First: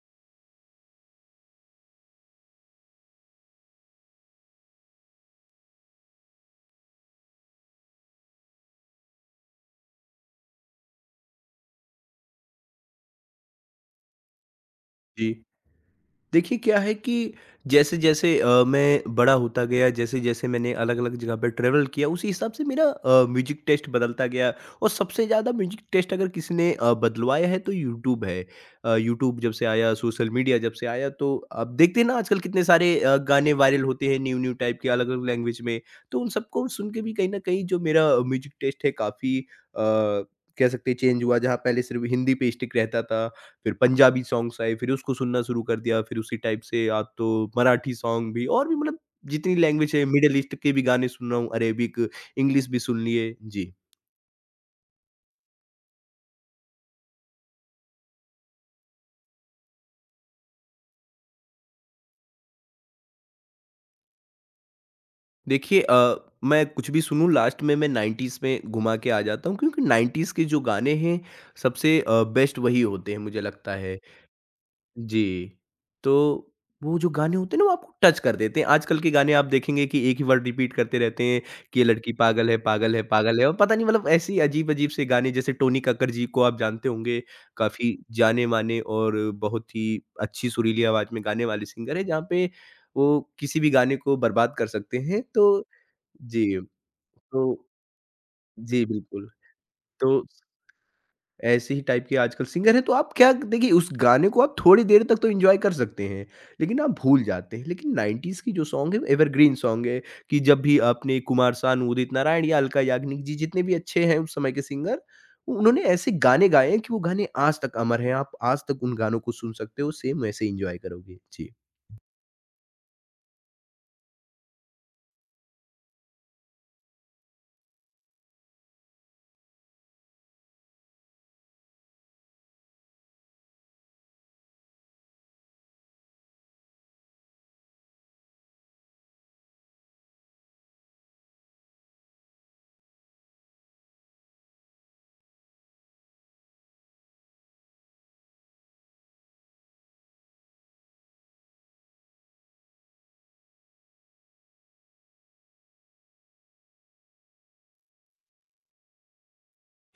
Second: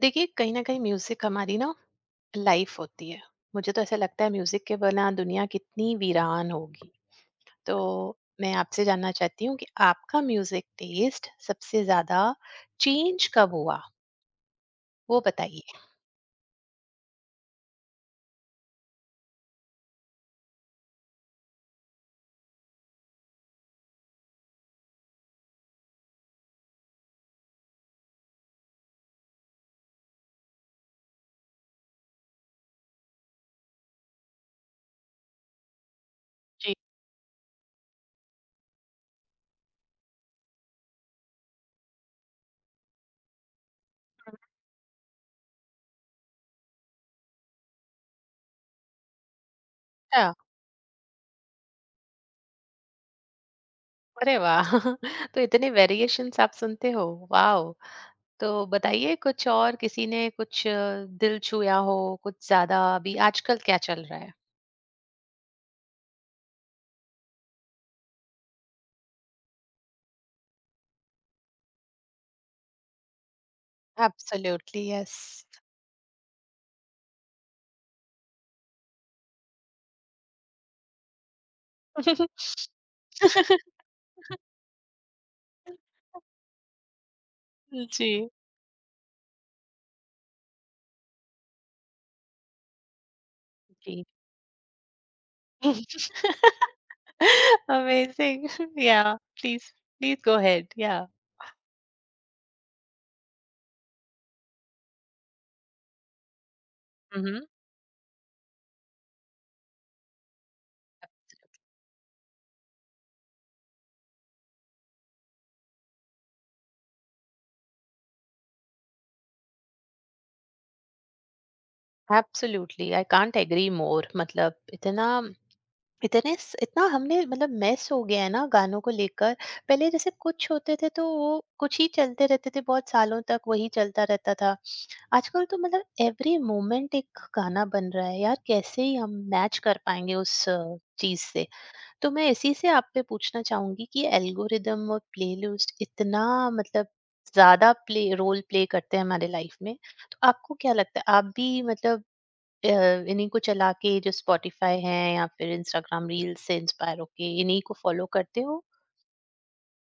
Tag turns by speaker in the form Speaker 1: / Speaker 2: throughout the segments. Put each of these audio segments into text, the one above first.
Speaker 1: देखिए कहीं ना कहीं म्यूजिक हमारी ना लाइफ होती है। मुझे तो ऐसा लगता है म्यूजिक के बिना दुनिया कितनी वीरान होगी। तो मैं आपसे जानना चाहती हूँ कि आपका म्यूजिक टेस्ट सबसे ज्यादा चेंज कब हुआ, वो
Speaker 2: जी।
Speaker 1: बताइए।
Speaker 2: देखिए क्या है कि जैसे-जैसे मैं बड़ा होता गया, जैसे-जैसे मैंने अलग-अलग जगह पे ट्रैवल किया, उसी हिसाब से मेरा म्यूज़िक टेस्ट बदलता गया और सबसे ज़्यादा म्यूज़िक टेस्ट अगर किसी ने बदलवाया है तो यूट्यूब है। यूट्यूब जब से आया, सोशल मीडिया जब से आया तो आप देखते हैं ना आजकल कितने सारे गाने वायरल होते हैं न्यू-न्यू टाइप के अलग-अलग लैंग्वेज में। तो उन सबको
Speaker 1: जी।
Speaker 2: सुन के भी कहीं न कहीं जो मेरा म्यूज़िक टेस्ट है काफ़ी कह सकते हैं चेंज हुआ। जहाँ पहले सिर्फ़ हिंदी पे स्टिक रहता था फिर पंजाबी सॉन्ग्स आए, फिर उसको सुनना शुरू कर दिया, फिर उसी टाइप से अब तो मराठी सॉन्ग भी और भी मतलब जितनी लैंग्वेज है,
Speaker 1: अच्छा।
Speaker 2: मिडल ईस्ट के भी गाने सुन रहा हूँ, अरेबिक, इंग्लिश भी सुन लिए। जी।
Speaker 1: अरे वाह! तो इतने वेरिएशंस आप सुनते हो, वाह। तो बताइए कुछ और, किसी ने कुछ दिल छुया हो, कुछ ज्यादा अभी आजकल क्या चल रहा है।
Speaker 2: देखिए मैं कुछ भी सुनूँ लास्ट में मैं 90s में घुमा के आ जाता हूँ क्योंकि 90s के जो गाने हैं सबसे बेस्ट वही होते हैं मुझे लगता है।
Speaker 1: Absolutely yes.
Speaker 2: जी। तो वो जो गाने होते हैं ना, वो आपको टच कर देते हैं। आजकल के गाने आप देखेंगे कि एक ही वर्ड रिपीट करते रहते हैं कि ये लड़की पागल है, पागल है, पागल है और पता नहीं मतलब ऐसे ही अजीब-अजीब से गाने जैसे टोनी कक्कड़ जी को आप जानते होंगे, काफ़ी
Speaker 1: जी
Speaker 2: जाने-माने और बहुत ही अच्छी सुरीली आवाज़ में गाने वाले सिंगर हैं, जहाँ पे वो किसी भी गाने
Speaker 1: जी।
Speaker 2: को बर्बाद कर सकते हैं। जी, तो
Speaker 1: Amazing.
Speaker 2: जी,
Speaker 1: Yeah,
Speaker 2: बिल्कुल।
Speaker 1: please
Speaker 2: तो
Speaker 1: please go ahead. Yeah.
Speaker 2: ऐसे ही टाइप के आजकल सिंगर हैं, तो आप क्या देखिए उस गाने को आप थोड़ी देर तक तो एन्जॉय कर सकते हैं, लेकिन आप भूल
Speaker 1: Mhm.
Speaker 2: जाते हैं। लेकिन 90s की जो सॉन्ग है वो एवरग्रीन सॉन्ग है कि जब भी आपने कुमार सानू, उदित नारायण या अलका याग्निक जी जितने भी अच्छे हैं उस समय के सिंगर, उन्होंने ऐसे गाने गाए हैं कि वो गाने आज तक अमर हैं। आप आज तक उन गानों को सुन सकते हो, सेम वैसे एन्जॉय करोगे। जी।
Speaker 1: Absolutely I can't agree more. मतलब इतना, इतना हमने मतलब मेस हो गया है ना गानों को लेकर। पहले जैसे कुछ होते थे तो वो कुछ ही चलते रहते थे, बहुत सालों तक वही चलता रहता था। आजकल तो मतलब एवरी मोमेंट एक गाना बन रहा है यार, कैसे ही हम मैच कर पाएंगे उस चीज से। तो मैं इसी से आपसे पूछना चाहूंगी कि एल्गोरिदम और प्लेलिस्ट इतना मतलब ज्यादा प्ले रोल प्ले करते हैं हमारे लाइफ में। तो आपको क्या लगता है, आप भी मतलब अ, इन्हीं को चला के जो स्पॉटिफाई है या फिर इंस्टाग्राम रील्स से इंस्पायर होके इन्हीं को फॉलो करते हो।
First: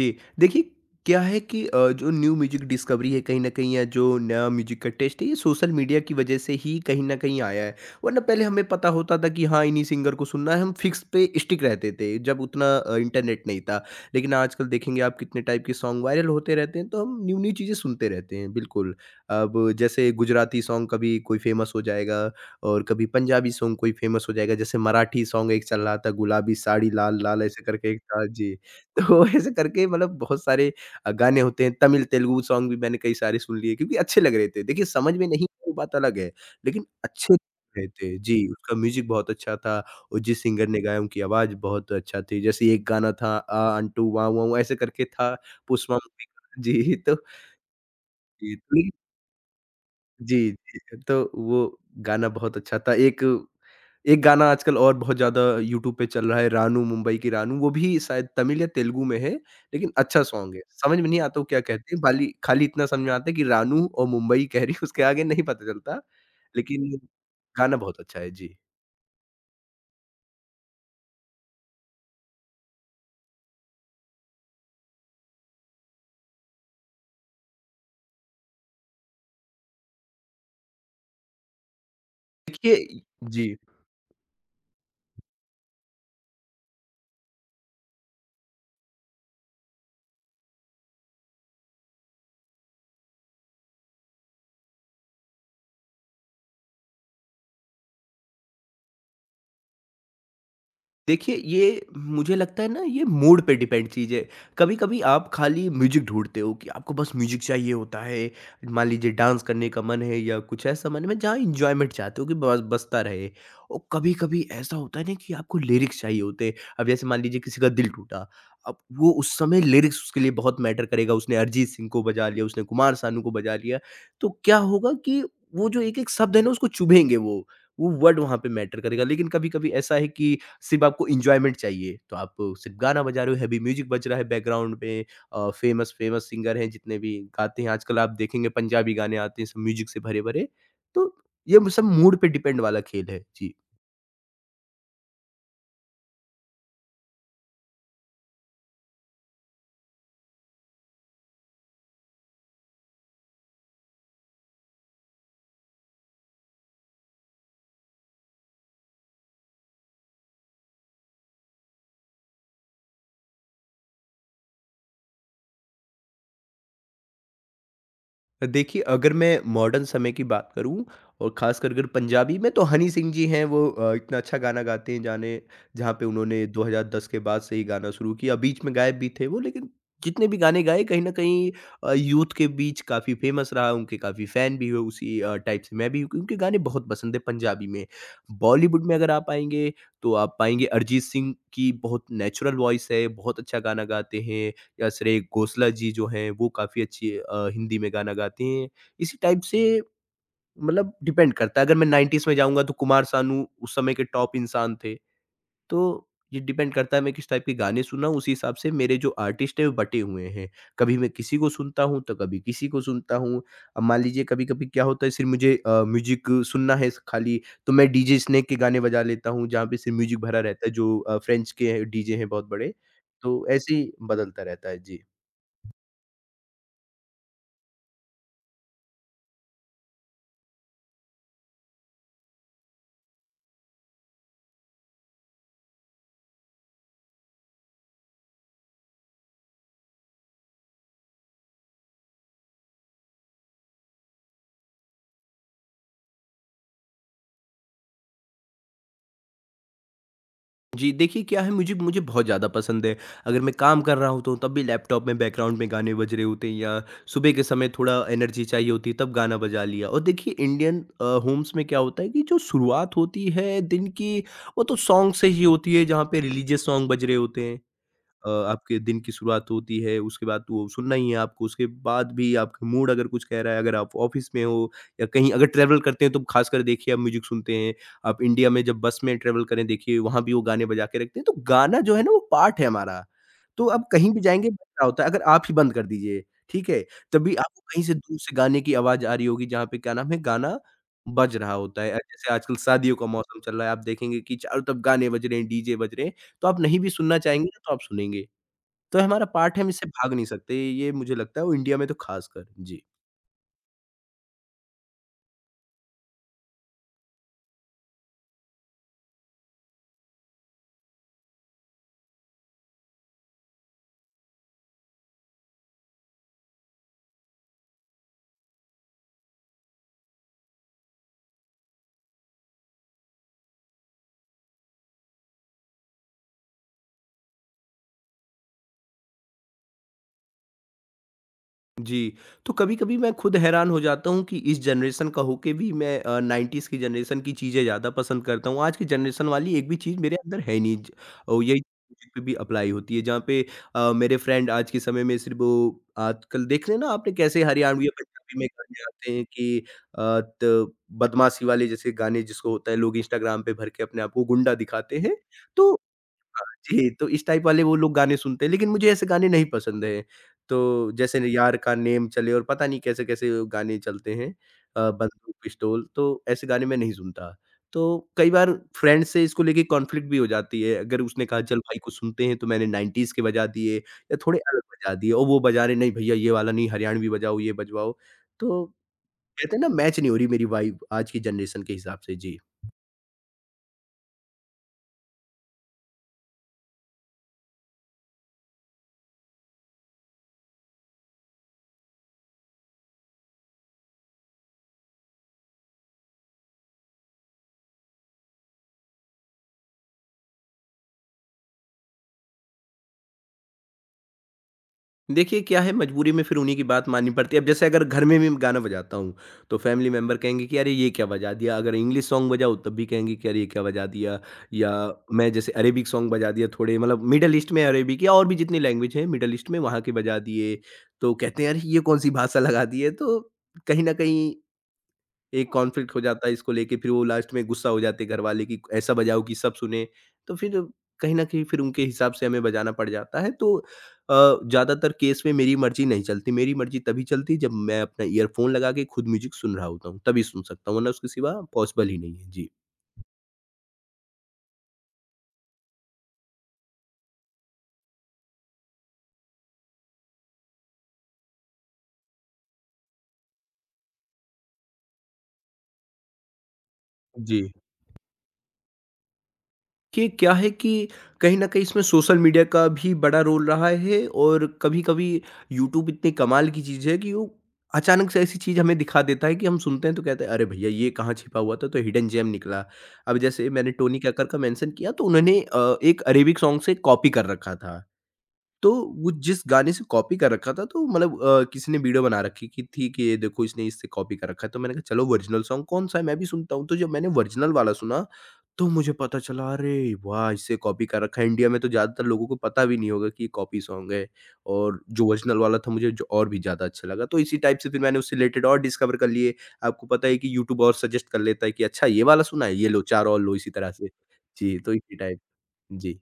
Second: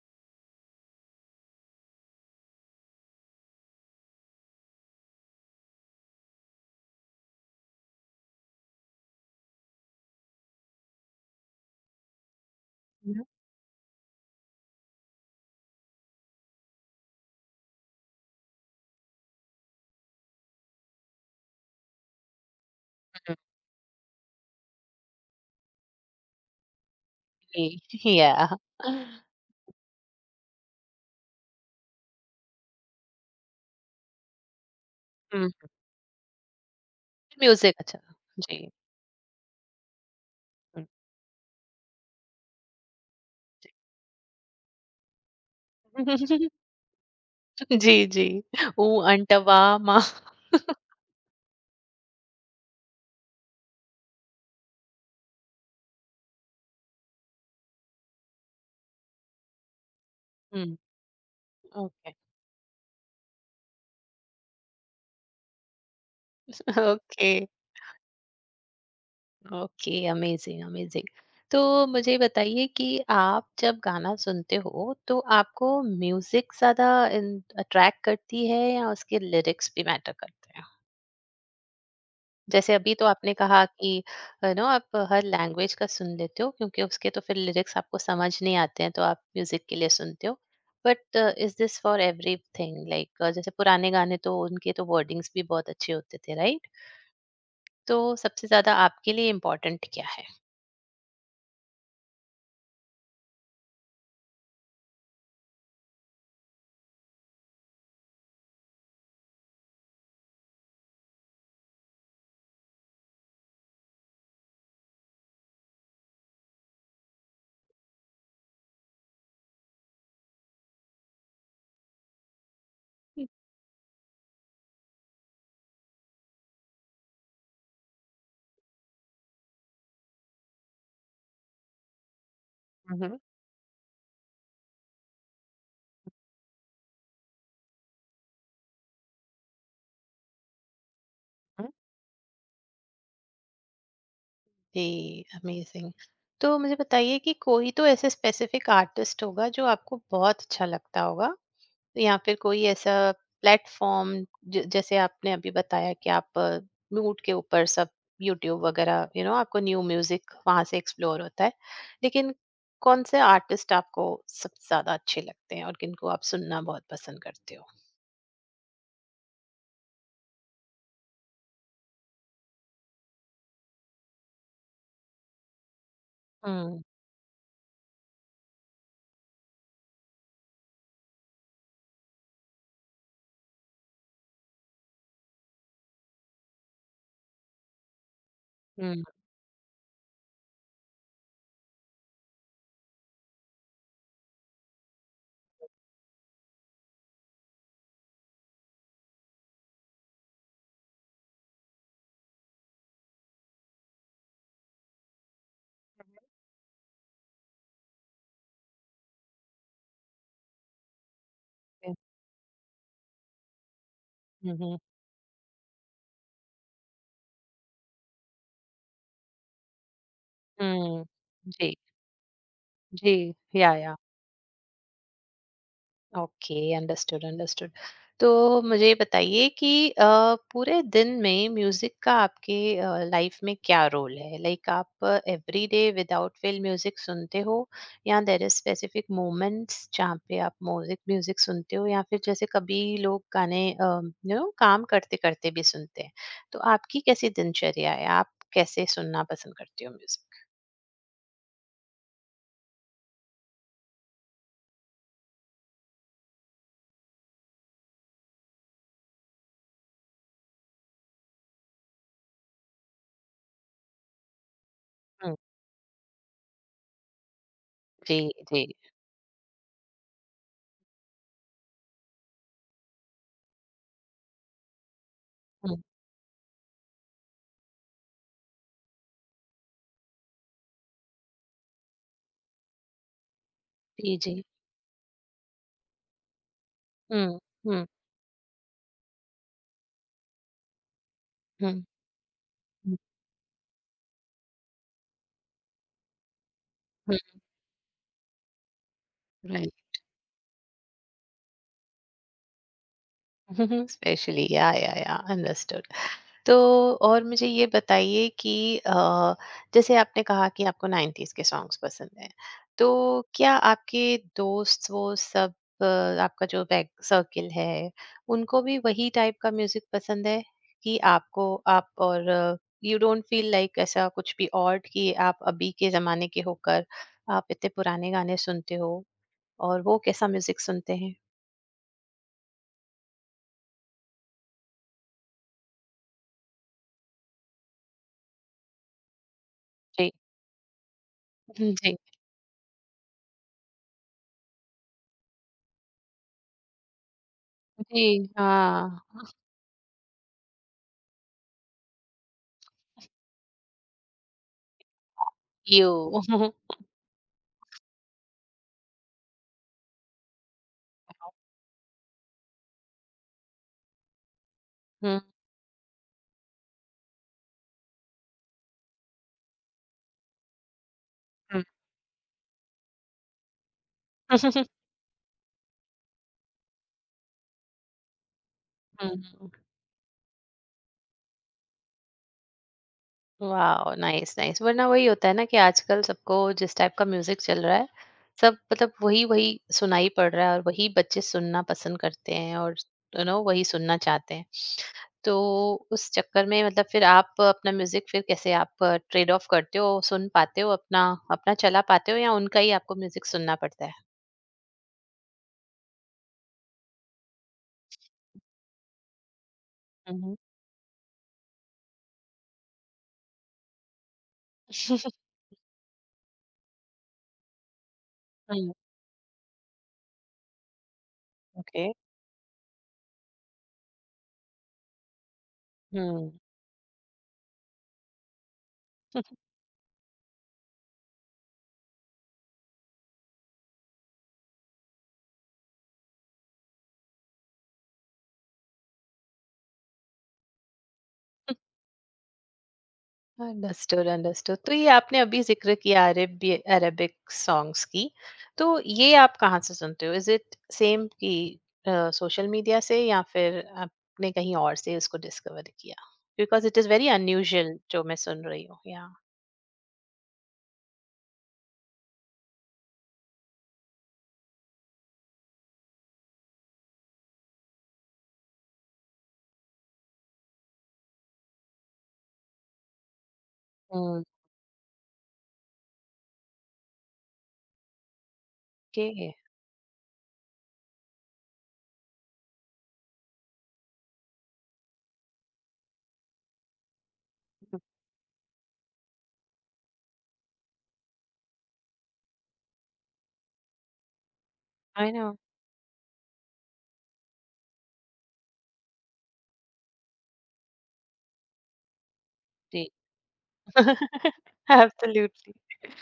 Speaker 2: जी, देखिए क्या है कि जो न्यू म्यूज़िक डिस्कवरी है कहीं न कहीं या जो नया म्यूज़िक का टेस्ट है ये सोशल मीडिया की वजह से ही कहीं न कहीं आया है। वरना पहले हमें पता होता था कि हाँ, इन्हीं सिंगर को सुनना है, हम फ़िक्स पे स्टिक रहते थे जब उतना
Speaker 1: हम्म,
Speaker 2: इंटरनेट नहीं था। लेकिन आजकल देखेंगे आप कितने टाइप के सॉन्ग वायरल होते रहते हैं तो हम न्यू-न्यू चीज़ें सुनते रहते हैं, बिल्कुल। अब जैसे गुजराती सॉन्ग कभी कोई फ़ेमस हो जाएगा और कभी पंजाबी सॉन्ग कोई फ़ेमस हो जाएगा। जैसे मराठी सॉन्ग एक चल रहा था गुलाबी साड़ी लाल लाल ऐसे करके एक
Speaker 1: जी
Speaker 2: था
Speaker 1: या।
Speaker 2: जी। तो ऐसे करके मतलब बहुत सारे गाने होते हैं, तमिल, तेलुगु सॉन्ग भी मैंने कई सारे सुन लिए क्योंकि अच्छे लग रहे थे। देखिए समझ में नहीं वो बात अलग है, लेकिन अच्छे लग
Speaker 1: म्यूजिक
Speaker 2: रहे
Speaker 1: अच्छा।
Speaker 2: थे। जी,
Speaker 1: जी।
Speaker 2: उसका म्यूज़िक बहुत अच्छा था और जिस सिंगर ने
Speaker 1: हम्म।
Speaker 2: गाया उनकी आवाज़ बहुत अच्छा थी। जैसे एक गाना था आ अंटू वाव वाव ऐसे करके था पुष्पा मूवी का जी, तो
Speaker 1: जी जी। ओ
Speaker 2: जी।
Speaker 1: अंटवा मा।
Speaker 2: जी, जी, जी, तो वो गाना बहुत अच्छा था। एक एक गाना आजकल और बहुत ज़्यादा यूट्यूब पे चल रहा है, रानू मुंबई की रानू, वो भी शायद तमिल या तेलुगु में है, लेकिन अच्छा सॉन्ग है। समझ में नहीं आता वो क्या कहते हैं,
Speaker 1: ओके
Speaker 2: बाली खाली इतना समझ में आता है कि रानू और मुंबई कह रही है, उसके आगे नहीं पता चलता, लेकिन
Speaker 1: ओके।
Speaker 2: गाना बहुत अच्छा है। जी।
Speaker 1: Okay amazing amazing. तो मुझे बताइए कि आप जब गाना सुनते हो तो आपको म्यूजिक ज्यादा अट्रैक्ट करती है या उसके लिरिक्स भी मैटर करते हैं। जैसे अभी
Speaker 2: देखिए
Speaker 1: तो आपने
Speaker 2: जी।
Speaker 1: कहा कि यू नो आप हर लैंग्वेज का सुन लेते हो, क्योंकि उसके तो फिर लिरिक्स आपको समझ नहीं आते हैं, तो आप म्यूजिक के लिए सुनते हो। But is this for everything, like जैसे पुराने गाने तो उनके तो वर्डिंग्स भी बहुत अच्छे होते थे राइट। तो सबसे ज्यादा आपके लिए इम्पोर्टेंट क्या है?
Speaker 2: देखिए, ये मुझे लगता है ना ये मूड पे डिपेंड चीज़ है। कभी-कभी आप खाली म्यूज़िक ढूँढते हो कि आपको बस म्यूज़िक चाहिए होता है। मान लीजिए डांस करने का मन है या कुछ ऐसा मन में जहाँ एन्जॉयमेंट चाहते हो कि बस बजता रहे। और कभी-कभी ऐसा होता है ना कि आपको लिरिक्स चाहिए होते हैं। अब जैसे मान लीजिए किसी का दिल टूटा, अब वो उस समय लिरिक्स उसके लिए बहुत मैटर करेगा। उसने अरिजीत सिंह को बजा लिया, उसने कुमार सानू को बजा लिया, तो क्या होगा कि वो जो एक-एक शब्द है ना उसको चुभेंगे वो। वो वर्ड वहाँ पे मैटर करेगा। लेकिन कभी-कभी ऐसा है कि सिर्फ़ आपको एन्जॉयमेंट चाहिए, तो आप सिर्फ़ गाना बजा रहे हो, हेवी म्यूज़िक बज रहा है बैकग्राउंड में फ़ेमस फ़ेमस सिंगर हैं जितने भी गाते हैं, आजकल आप देखेंगे पंजाबी गाने आते हैं सब म्यूज़िक से भरे-भरे, तो ये सब मूड पे डिपेंड वाला खेल है। जी।
Speaker 1: जी, अमेजिंग। तो मुझे बताइए कि कोई तो ऐसे स्पेसिफिक आर्टिस्ट होगा जो आपको बहुत अच्छा लगता होगा, या फिर कोई ऐसा प्लेटफ़ॉर्म। ज जैसे आपने अभी बताया कि आप म्यूट के ऊपर सब यूट्यूब वगैरह यू नो आपको न्यू म्यूज़िक वहाँ से एक्सप्लोर होता है। लेकिन कौन से आर्टिस्ट आपको सबसे ज़्यादा अच्छे लगते हैं और किनको आप सुनना बहुत पसंद करते हो?
Speaker 2: देखिए, अगर मैं मॉडर्न समय की बात करूँ और ख़ासकर अगर पंजाबी में तो हनी सिंह जी हैं वो इतना अच्छा गाना गाते हैं जाने जहाँ पे उन्होंने
Speaker 1: हुँ,
Speaker 2: 2010 के बाद से ही गाना शुरू किया। बीच में गायब भी थे वो लेकिन जितने भी गाने गाए कहीं न कहीं यूथ के बीच काफ़ी फ़ेमस रहा, उनके काफ़ी फ़ैन भी हुए उसी टाइप से मैं भी हूँ, उनके गाने बहुत पसंद है पंजाबी में। बॉलीवुड में
Speaker 1: हुँ,
Speaker 2: अगर आप आएँगे तो आप पाएँगे अरिजीत सिंह की बहुत नेचुरल वॉइस है, बहुत अच्छा गाना गाते हैं। या श्रेय घोषला जी जो हैं, वो काफ़ी अच्छी हिंदी में गाना गाते हैं। इसी टाइप से मतलब डिपेंड करता है। अगर मैं 90s में जाऊँगा तो कुमार सानू उस समय के टॉप इंसान थे। तो ये डिपेंड करता है मैं किस टाइप के गाने सुना हूँ, उसी हिसाब से मेरे जो आर्टिस्ट हैं वो बँटे हुए हैं। कभी मैं किसी को सुनता
Speaker 1: ओके।
Speaker 2: हूँ तो कभी किसी को सुनता हूँ। अब मान लीजिए
Speaker 1: हुँ,
Speaker 2: कभी-कभी
Speaker 1: हुँ,
Speaker 2: क्या होता है सिर्फ़ मुझे म्यूज़िक सुनना है खाली तो मैं डीजे स्नेक के गाने बजा लेता हूँ जहाँ पे सिर्फ़ म्यूज़िक भरा रहता है जो
Speaker 1: हुँ।
Speaker 2: फ्रेंच
Speaker 1: जी,
Speaker 2: के डीजे हैं बहुत बड़े।
Speaker 1: जी।
Speaker 2: तो
Speaker 1: या,
Speaker 2: ऐसे ही
Speaker 1: या।
Speaker 2: बदलता रहता है। जी।
Speaker 1: Okay understood understood. तो मुझे ये बताइए कि पूरे दिन में म्यूजिक का आपके लाइफ में क्या रोल है। लाइक आप every day without fail music सुनते हो, या देर इज स्पेसिफिक मोमेंट्स जहाँ पे आप म्यूजिक म्यूजिक सुनते हो, या फिर जैसे कभी लोग गाने यू नो काम करते करते भी सुनते हैं। तो आपकी कैसी दिनचर्या है, आप कैसे सुनना पसंद करती हो म्यूजिक?
Speaker 2: जी, देखिए क्या है मुझे मुझे बहुत ज़्यादा पसंद है। अगर मैं काम कर रहा होता हूँ तब भी लैपटॉप में बैकग्राउंड में गाने बज रहे होते हैं या सुबह के समय थोड़ा एनर्जी चाहिए होती है तब गाना बजा लिया। और देखिए इंडियन होम्स में क्या होता है कि जो शुरुआत होती है दिन की वो तो सॉन्ग से
Speaker 1: हम्म,
Speaker 2: ही होती है जहाँ पे रिलीजियस सॉन्ग बज रहे होते हैं।
Speaker 1: जी जी।
Speaker 2: आपके दिन की शुरुआत होती है, उसके बाद तो वो सुनना ही है आपको, उसके बाद भी आपका मूड अगर कुछ कह रहा है, अगर आप ऑफ़िस में हो या कहीं अगर
Speaker 1: हम्म,
Speaker 2: ट्रैवल करते हैं तो ख़ासकर देखिए आप म्यूज़िक सुनते हैं। आप इंडिया में जब बस में ट्रैवल करें देखिए वहाँ भी वो गाने बजा के रखते हैं, तो गाना जो है ना वो पार्ट है हमारा। तो आप कहीं
Speaker 1: जी
Speaker 2: भी
Speaker 1: जी।
Speaker 2: जाएँगे बज रहा होता है, अगर आप ही बंद कर दीजिए, ठीक है? तभी
Speaker 1: हम्म।
Speaker 2: आपको कहीं
Speaker 1: हम्म।
Speaker 2: से दूर से गाने की आवाज़ आ रही होगी जहाँ पे क्या नाम है गाना बज रहा होता
Speaker 1: हम्म।
Speaker 2: है। जैसे आजकल शादियों का मौसम चल रहा है, आप देखेंगे कि चारों तरफ गाने बज रहे हैं, डीजे बज रहे हैं। तो आप नहीं भी सुनना
Speaker 1: हम्म।
Speaker 2: चाहेंगे तो आप सुनेंगे। तो हमारा पार्ट है, हम
Speaker 1: राइट।
Speaker 2: इससे भाग नहीं सकते, ये मुझे लगता है और इंडिया में तो ख़ासकर। जी।
Speaker 1: स्पेशली या अंडरस्टूड। तो और मुझे ये बताइए कि जैसे आपने कहा कि आपको 90s के सॉन्ग्स पसंद हैं। तो क्या आपके दोस्त वो सब, अ, आपका जो बैक सर्किल है, उनको भी वही टाइप का म्यूजिक पसंद है कि आपको? आप और यू डोंट फील लाइक ऐसा कुछ भी ऑड कि आप अभी के जमाने के होकर आप इतने पुराने गाने सुनते हो? और वो कैसा म्यूजिक सुनते हैं?
Speaker 2: जी, तो कभी-कभी मैं खुद हैरान हो जाता हूँ कि इस जनरेशन का होके भी मैं 90s की जनरेशन की चीज़ें ज़्यादा पसंद करता हूँ। आज की जनरेशन वाली एक भी चीज़
Speaker 1: जी
Speaker 2: मेरे अंदर है नहीं। ज औ यही
Speaker 1: जी
Speaker 2: म्यूज़िक पे भी अप्लाई होती है जहाँ पे मेरे फ्रेंड आज के समय में सिर्फ़ वो आजकल देख रहे हैं ना आपने कैसे हरियाणवी या
Speaker 1: जी।
Speaker 2: पंजाबी में गाने आते
Speaker 1: हाँ।
Speaker 2: हैं कि अ, त बदमाशी वाले जैसे गाने जिसको होता है लोग इंस्टाग्राम पे भर के अपने आप को गुंडा दिखाते हैं। तो
Speaker 1: You.
Speaker 2: हाँ जी, तो इस टाइप वाले वो लोग गाने सुनते हैं, लेकिन मुझे ऐसे गाने नहीं पसंद हैं। तो जैसे न यार का नेम चले और पता नहीं कैसे-कैसे गाने चलते हैं
Speaker 1: हुँ,
Speaker 2: बंदूक, पिस्तौल तो ऐसे गाने मैं नहीं सुनता। तो कई बार फ्रेंड्स से इसको लेके कॉन्फ्लिक्ट भी हो जाती है, अगर उसने कहा चल
Speaker 1: हुँ।
Speaker 2: भाई कुछ सुनते हैं तो मैंने 90s के बजा दिए या थोड़े अलग
Speaker 1: हुँ,
Speaker 2: बजा दिए और वो बजा रहे नहीं भैया ये वाला नहीं हरियाणवी बजाओ, ये बजवाओ। तो कहते हैं ना मैच नहीं हो रही मेरी वाइब आज की जनरेशन के हिसाब से। जी।
Speaker 1: वाओ! Nice, nice. वरना वही होता है ना कि आजकल सबको जिस टाइप का म्यूज़िक चल रहा है, सब मतलब वही-वही सुनाई पड़ रहा है और वही बच्चे सुनना पसंद करते हैं और यू नो वही सुनना चाहते हैं। तो उस चक्कर में मतलब फिर आप अपना म्यूज़िक फिर कैसे आप ट्रेड ऑफ करते हो, सुन पाते हो अपना, अपना चला पाते हो या उनका ही आपको म्यूज़िक सुनना पड़ता है?
Speaker 2: देखिए, क्या है मजबूरी में फिर उन्हीं की बात माननी पड़ती है। अब जैसे अगर घर में भी मैं गाना बजाता हूँ, तो फैमिली मेंबर
Speaker 1: हुँ, हुँ।
Speaker 2: कहेंगे कि अरे ये क्या बजा दिया? अगर इंग्लिश सॉन्ग बजाऊँ तब भी कहेंगे कि अरे ये क्या बजा दिया? या मैं जैसे अरेबिक सॉन्ग बजा दिया थोड़े मतलब मिडल ईस्ट में अरेबिक या और भी जितनी
Speaker 1: हुँ,
Speaker 2: लैंग्वेज है मिडल ईस्ट में वहाँ के बजा दिए। तो कहते हैं अरे ये
Speaker 1: ओके।
Speaker 2: कौन-सी भाषा लगा दी है? तो कहीं न कहीं एक कॉन्फ्लिक्ट हो जाता
Speaker 1: हुँ।
Speaker 2: है इसको लेके, फिर वो लास्ट में गुस्सा हो जाते हैं घरवाले कि ऐसा बजाओ कि सब सुने। तो फिर कहीं न कहीं फिर उनके हिसाब से हमें बजाना पड़ जाता है। तो अ, ज़्यादातर केस में मेरी मर्ज़ी नहीं चलती। मेरी मर्ज़ी तभी चलती है जब मैं अपना ईयरफ़ोन लगा के खुद म्यूज़िक सुन रहा होता हूँ, तभी सुन सकता हूँ, वरना उसके सिवा पॉसिबल ही नहीं है। जी।
Speaker 1: Understood understood. तो ये आपने अभी जिक्र किया अरब अरेबिक सॉन्ग्स की। तो ये आप कहाँ से सुनते हो? इज इट सेम की सोशल मीडिया से, या फिर आपने कहीं और से उसको डिस्कवर किया? बिकॉज इट इज वेरी
Speaker 2: जी।
Speaker 1: अनयूजुअल जो मैं सुन रही हूँ या।
Speaker 2: कि क्या है कि कहीं न कहीं इसमें सोशल मीडिया का भी बड़ा रोल रहा है और कभी-कभी यूट्यूब इतनी कमाल की चीज़ है कि वो अचानक से ऐसी चीज़ हमें दिखा देता है कि हम सुनते हैं तो कहते हैं, "अरे भईया! ये कहाँ छिपा हुआ था?" तो हिडन जेम निकला। अब जैसे मैंने टोनी कक्कर का मेंशन किया तो उन्होंने एक अरेबिक सॉन्ग से कॉपी कर रखा था। तो वो
Speaker 1: ओके।
Speaker 2: जिस गाने से कॉपी कर रखा था तो मतलब किसी ने वीडियो बना रखी कि थी कि ये देखो इसने इससे कॉपी कर रखा है, तो मैंने कहा चलो ओरिजिनल सॉन्ग कौन-सा है मैं भी सुनता हूँ। तो जब मैंने ओरिजिनल वाला सुना तो मुझे पता चला, अरे वाह! इससे कॉपी कर रखा है। इंडिया में तो ज़्यादातर लोगों को पता भी नहीं होगा कि ये कॉपी सॉन्ग है, और जो
Speaker 1: आई नो।
Speaker 2: ओरिजिनल वाला था मुझे जो और भी ज़्यादा अच्छा लगा। तो इसी टाइप से फिर मैंने उससे रिलेटेड और डिस्कवर कर लिए। आपको पता है कि यूट्यूब और सजेस्ट कर लेता है कि अच्छा ये वाला सुना है? ये लो
Speaker 1: जी
Speaker 2: 4 और लो इसी तरह से। जी, तो इसी टाइप।
Speaker 1: एब्सोल्युटली।
Speaker 2: जी।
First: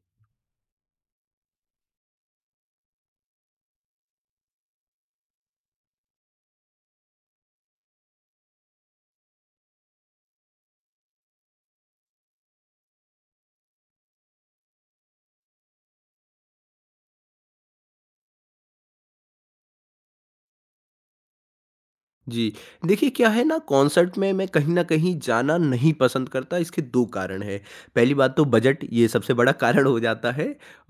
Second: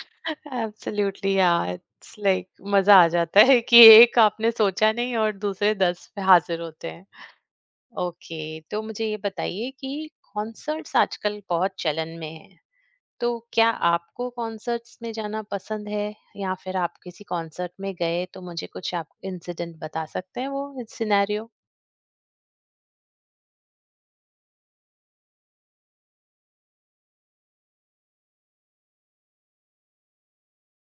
Speaker 1: एब्सोल्युटली यार, इट्स लाइक मजा आ जाता है कि एक आपने सोचा नहीं और दूसरे दस पे हाजिर होते हैं। ओके। तो मुझे ये बताइए कि कॉन्सर्ट्स आजकल बहुत चलन में हैं। तो क्या आपको कॉन्सर्ट्स में जाना पसंद है, या फिर आप किसी कॉन्सर्ट में गए तो मुझे कुछ आप इंसिडेंट बता सकते हैं वो सिनेरियो।
Speaker 2: जी। देखिए क्या है ना, कॉन्सर्ट में मैं कहीं न कहीं जाना नहीं पसंद करता, इसके 2 कारण हैं। पहली बात तो बजट, ये सबसे बड़ा कारण हो जाता है,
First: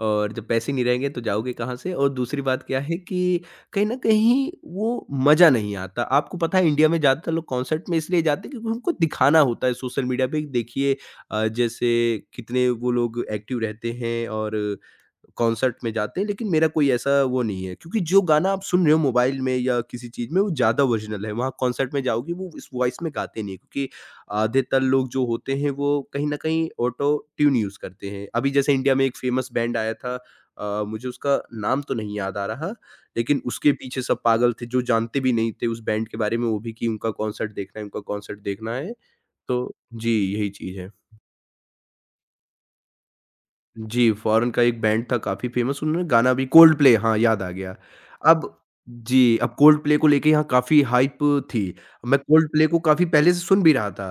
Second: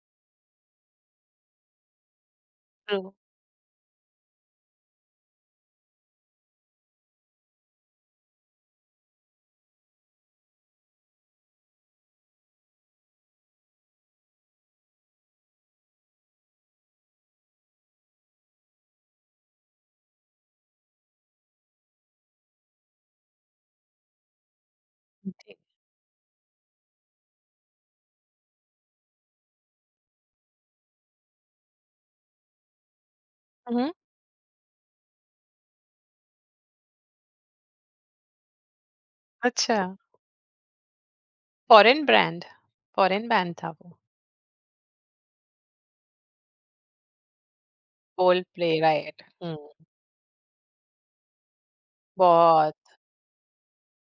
Speaker 2: और जब पैसे नहीं रहेंगे तो जाओगे कहाँ से? और दूसरी बात क्या है
Speaker 1: True.
Speaker 2: कि कहीं न कहीं वो मज़ा नहीं आता। आपको पता है, इंडिया में ज़्यादातर लोग कॉन्सर्ट में इसलिए जाते हैं क्योंकि उनको दिखाना होता है सोशल मीडिया पे, देखिए जैसे कितने वो लोग एक्टिव रहते हैं और कॉन्सर्ट में जाते हैं, लेकिन मेरा कोई ऐसा वो नहीं है, क्योंकि जो गाना आप सुन रहे हो मोबाइल में या किसी चीज़ में, वो ज़्यादा ओरिजिनल है। वहाँ कॉन्सर्ट में जाओगे, वो इस वॉइस में गाते नहीं हैं, क्योंकि आधे-तर लोग जो होते हैं, वो कहीं न कहीं ऑटो ट्यून यूज़ करते हैं। अभी जैसे इंडिया में एक फ़ेमस बैंड आया था, मुझे उसका नाम तो नहीं याद आ रहा, लेकिन उसके
Speaker 1: हम्म।
Speaker 2: पीछे सब पागल थे, जो जानते भी नहीं थे उस बैंड के बारे में, वो भी कि उनका कॉन्सर्ट देखना है, उनका कॉन्सर्ट देखना है। तो
Speaker 1: अच्छा।
Speaker 2: जी, यही चीज़ है।
Speaker 1: फॉरेन ब्रांड फॉरेन बैंड था वो?
Speaker 2: जी, फ़ॉरेन का एक बैंड था काफ़ी फ़ेमस, उन्होंने गाना भी, कोल्ड प्ले, हाँ, याद आ गया। अब
Speaker 1: Coldplay, right?
Speaker 2: जी, अब कोल्ड
Speaker 1: हम्म।
Speaker 2: प्ले को लेके यहाँ काफ़ी हाइप थी। मैं कोल्ड प्ले
Speaker 1: बहुत।
Speaker 2: को काफ़ी पहले से सुन भी रहा था,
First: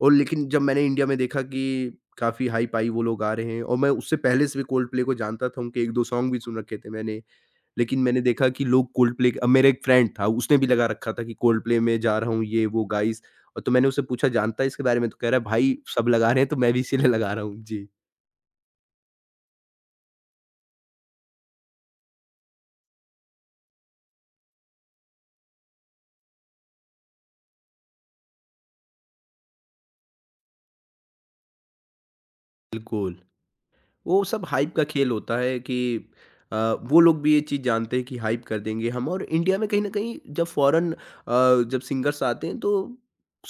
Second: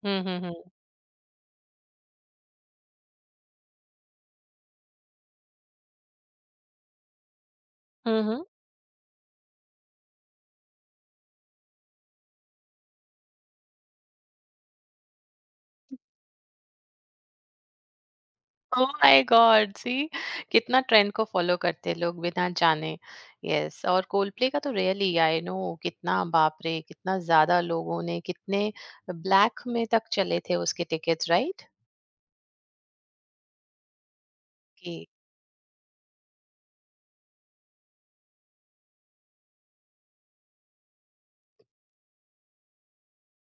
Speaker 2: और
Speaker 1: हम्म।
Speaker 2: लेकिन
Speaker 1: हम्म।
Speaker 2: जब मैंने इंडिया में देखा कि काफ़ी हाइप आई, वो लोग आ रहे हैं, और मैं उससे पहले से भी कोल्ड प्ले को जानता था, उनके 1-2 सॉन्ग भी सुन रखे थे मैंने। लेकिन मैंने
Speaker 1: हम्म।
Speaker 2: देखा कि लोग कोल्ड प्ले, अब मेरा एक फ्रेंड था, उसने भी लगा रखा था कि कोल्ड प्ले में जा रहा हूँ, ये वो गाइज़, और तो मैंने उससे पूछा, जानता है इसके बारे में? तो कह रहा है, "भाई, सब लगा रहे हैं तो मैं भी इसीलिए लगा रहा हूँ।" जी,
Speaker 1: ओह माय गॉड! सी कितना ट्रेंड को फॉलो करते हैं लोग बिना जाने। यस, और कोल्डप्ले का तो रियली आई नो कितना, बाप रे कितना ज्यादा, लोगों ने कितने ब्लैक में तक चले थे उसके टिकट्स राइट।
Speaker 2: बिल्कुल। वो सब हाइप का
Speaker 1: कि
Speaker 2: खेल होता है कि अ, वो लोग भी ये चीज़ जानते हैं कि हाइप कर देंगे हम, और इंडिया में कहीं ना कहीं जब फॉरेन, जब सिंगर्स आते हैं, तो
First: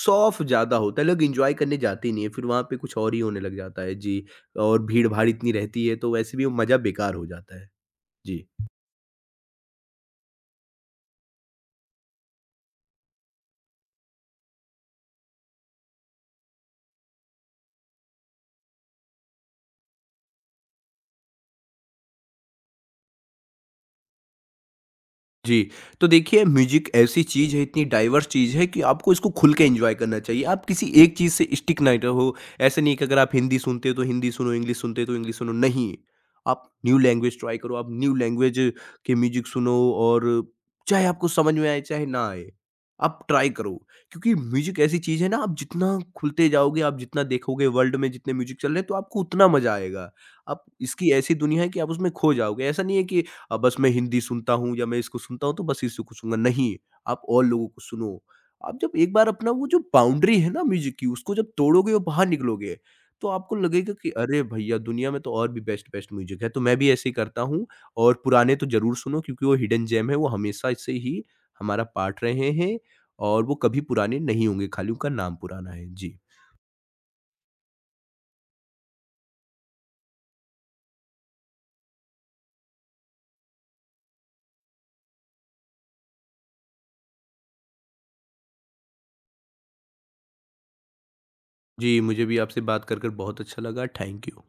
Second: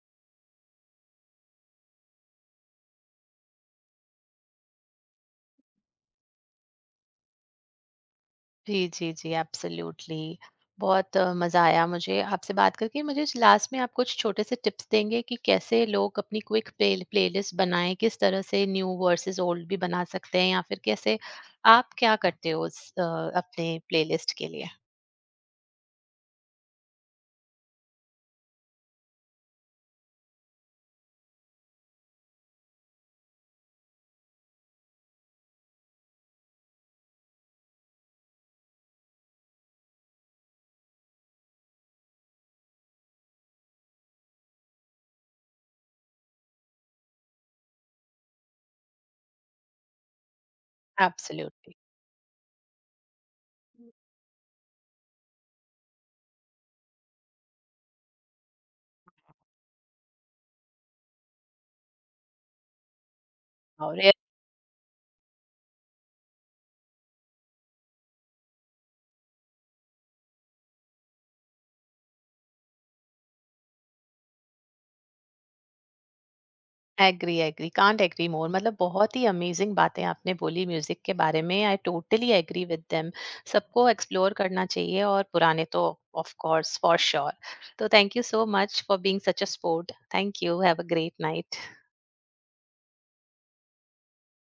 Speaker 2: सौफ ज़्यादा होता है। लोग इंजॉय करने जाते ही नहीं है, फिर वहाँ पे कुछ और ही होने लग जाता है। जी। और भीड़ भाड़ इतनी रहती है, तो वैसे भी वो मज़ा बेकार हो जाता है। जी।
Speaker 1: जी जी जी। एब्सोल्युटली। बहुत मजा आया मुझे आपसे बात करके। मुझे लास्ट में आप कुछ छोटे से टिप्स देंगे कि कैसे लोग अपनी क्विक प्ले प्लेलिस्ट बनाएं, किस तरह से न्यू वर्सेस ओल्ड भी बना सकते हैं, या फिर कैसे आप क्या करते हो उस अपने प्लेलिस्ट के लिए।
Speaker 2: जी, तो देखिए, म्यूज़िक ऐसी चीज़ है, इतनी डाइवर्स चीज़ है कि आपको इसको खुल के एन्जॉय करना चाहिए। आप किसी एक चीज़ से स्टिक ना रहो। ऐसा नहीं है कि अगर आप हिंदी सुनते हो तो हिंदी सुनो, इंग्लिश सुनते हो तो इंग्लिश सुनो, नहीं। आप न्यू लैंग्वेज ट्राई करो, आप न्यू लैंग्वेज के म्यूज़िक सुनो, और चाहे आपको समझ में आए, चाहे ना आए, आप ट्राई करो। क्योंकि म्यूज़िक ऐसी चीज़ है ना, आप जितना खुलते जाओगे, आप जितना देखोगे वर्ल्ड में जितने म्यूज़िक चल रहे हैं, तो आपको उतना मज़ा आएगा। आप, इसकी ऐसी दुनिया है
Speaker 1: एब्सोल्युटली।
Speaker 2: कि आप उसमें खो जाओगे। ऐसा नहीं है कि बस मैं हिंदी सुनता हूँ या मैं इसको सुनता हूँ तो बस इसी को सुनूँगा, नहीं, आप और लोगों को सुनो। आप जब एक बार अपना वो जो बाउंड्री है ना म्यूज़िक की, उसको जब तोड़ोगे और बाहर निकलोगे, तो आपको लगेगा
Speaker 1: और
Speaker 2: कि अरे भईया, दुनिया में तो और भी बेस्ट-बेस्ट म्यूज़िक है। तो मैं भी ऐसे ही करता हूँ, और पुराने तो ज़रूर सुनो क्योंकि वो हिडन जेम है, वो हमेशा से ही हमारा पार्ट रहे हैं, और वो कभी पुराने नहीं होंगे, खाली उनका नाम पुराना है। जी।
Speaker 1: Agree agree can't agree more. मतलब बहुत ही अमेजिंग बातें आपने बोली म्यूजिक के बारे में, I totally agree with them. सबको एक्सप्लोर करना चाहिए और पुराने तो ऑफ कोर्स फॉर श्योर। तो thank you so much for being such a sport. Thank you. Have a great night.
Speaker 2: जी, मुझे भी आपसे बात कर बहुत अच्छा लगा। Thank you.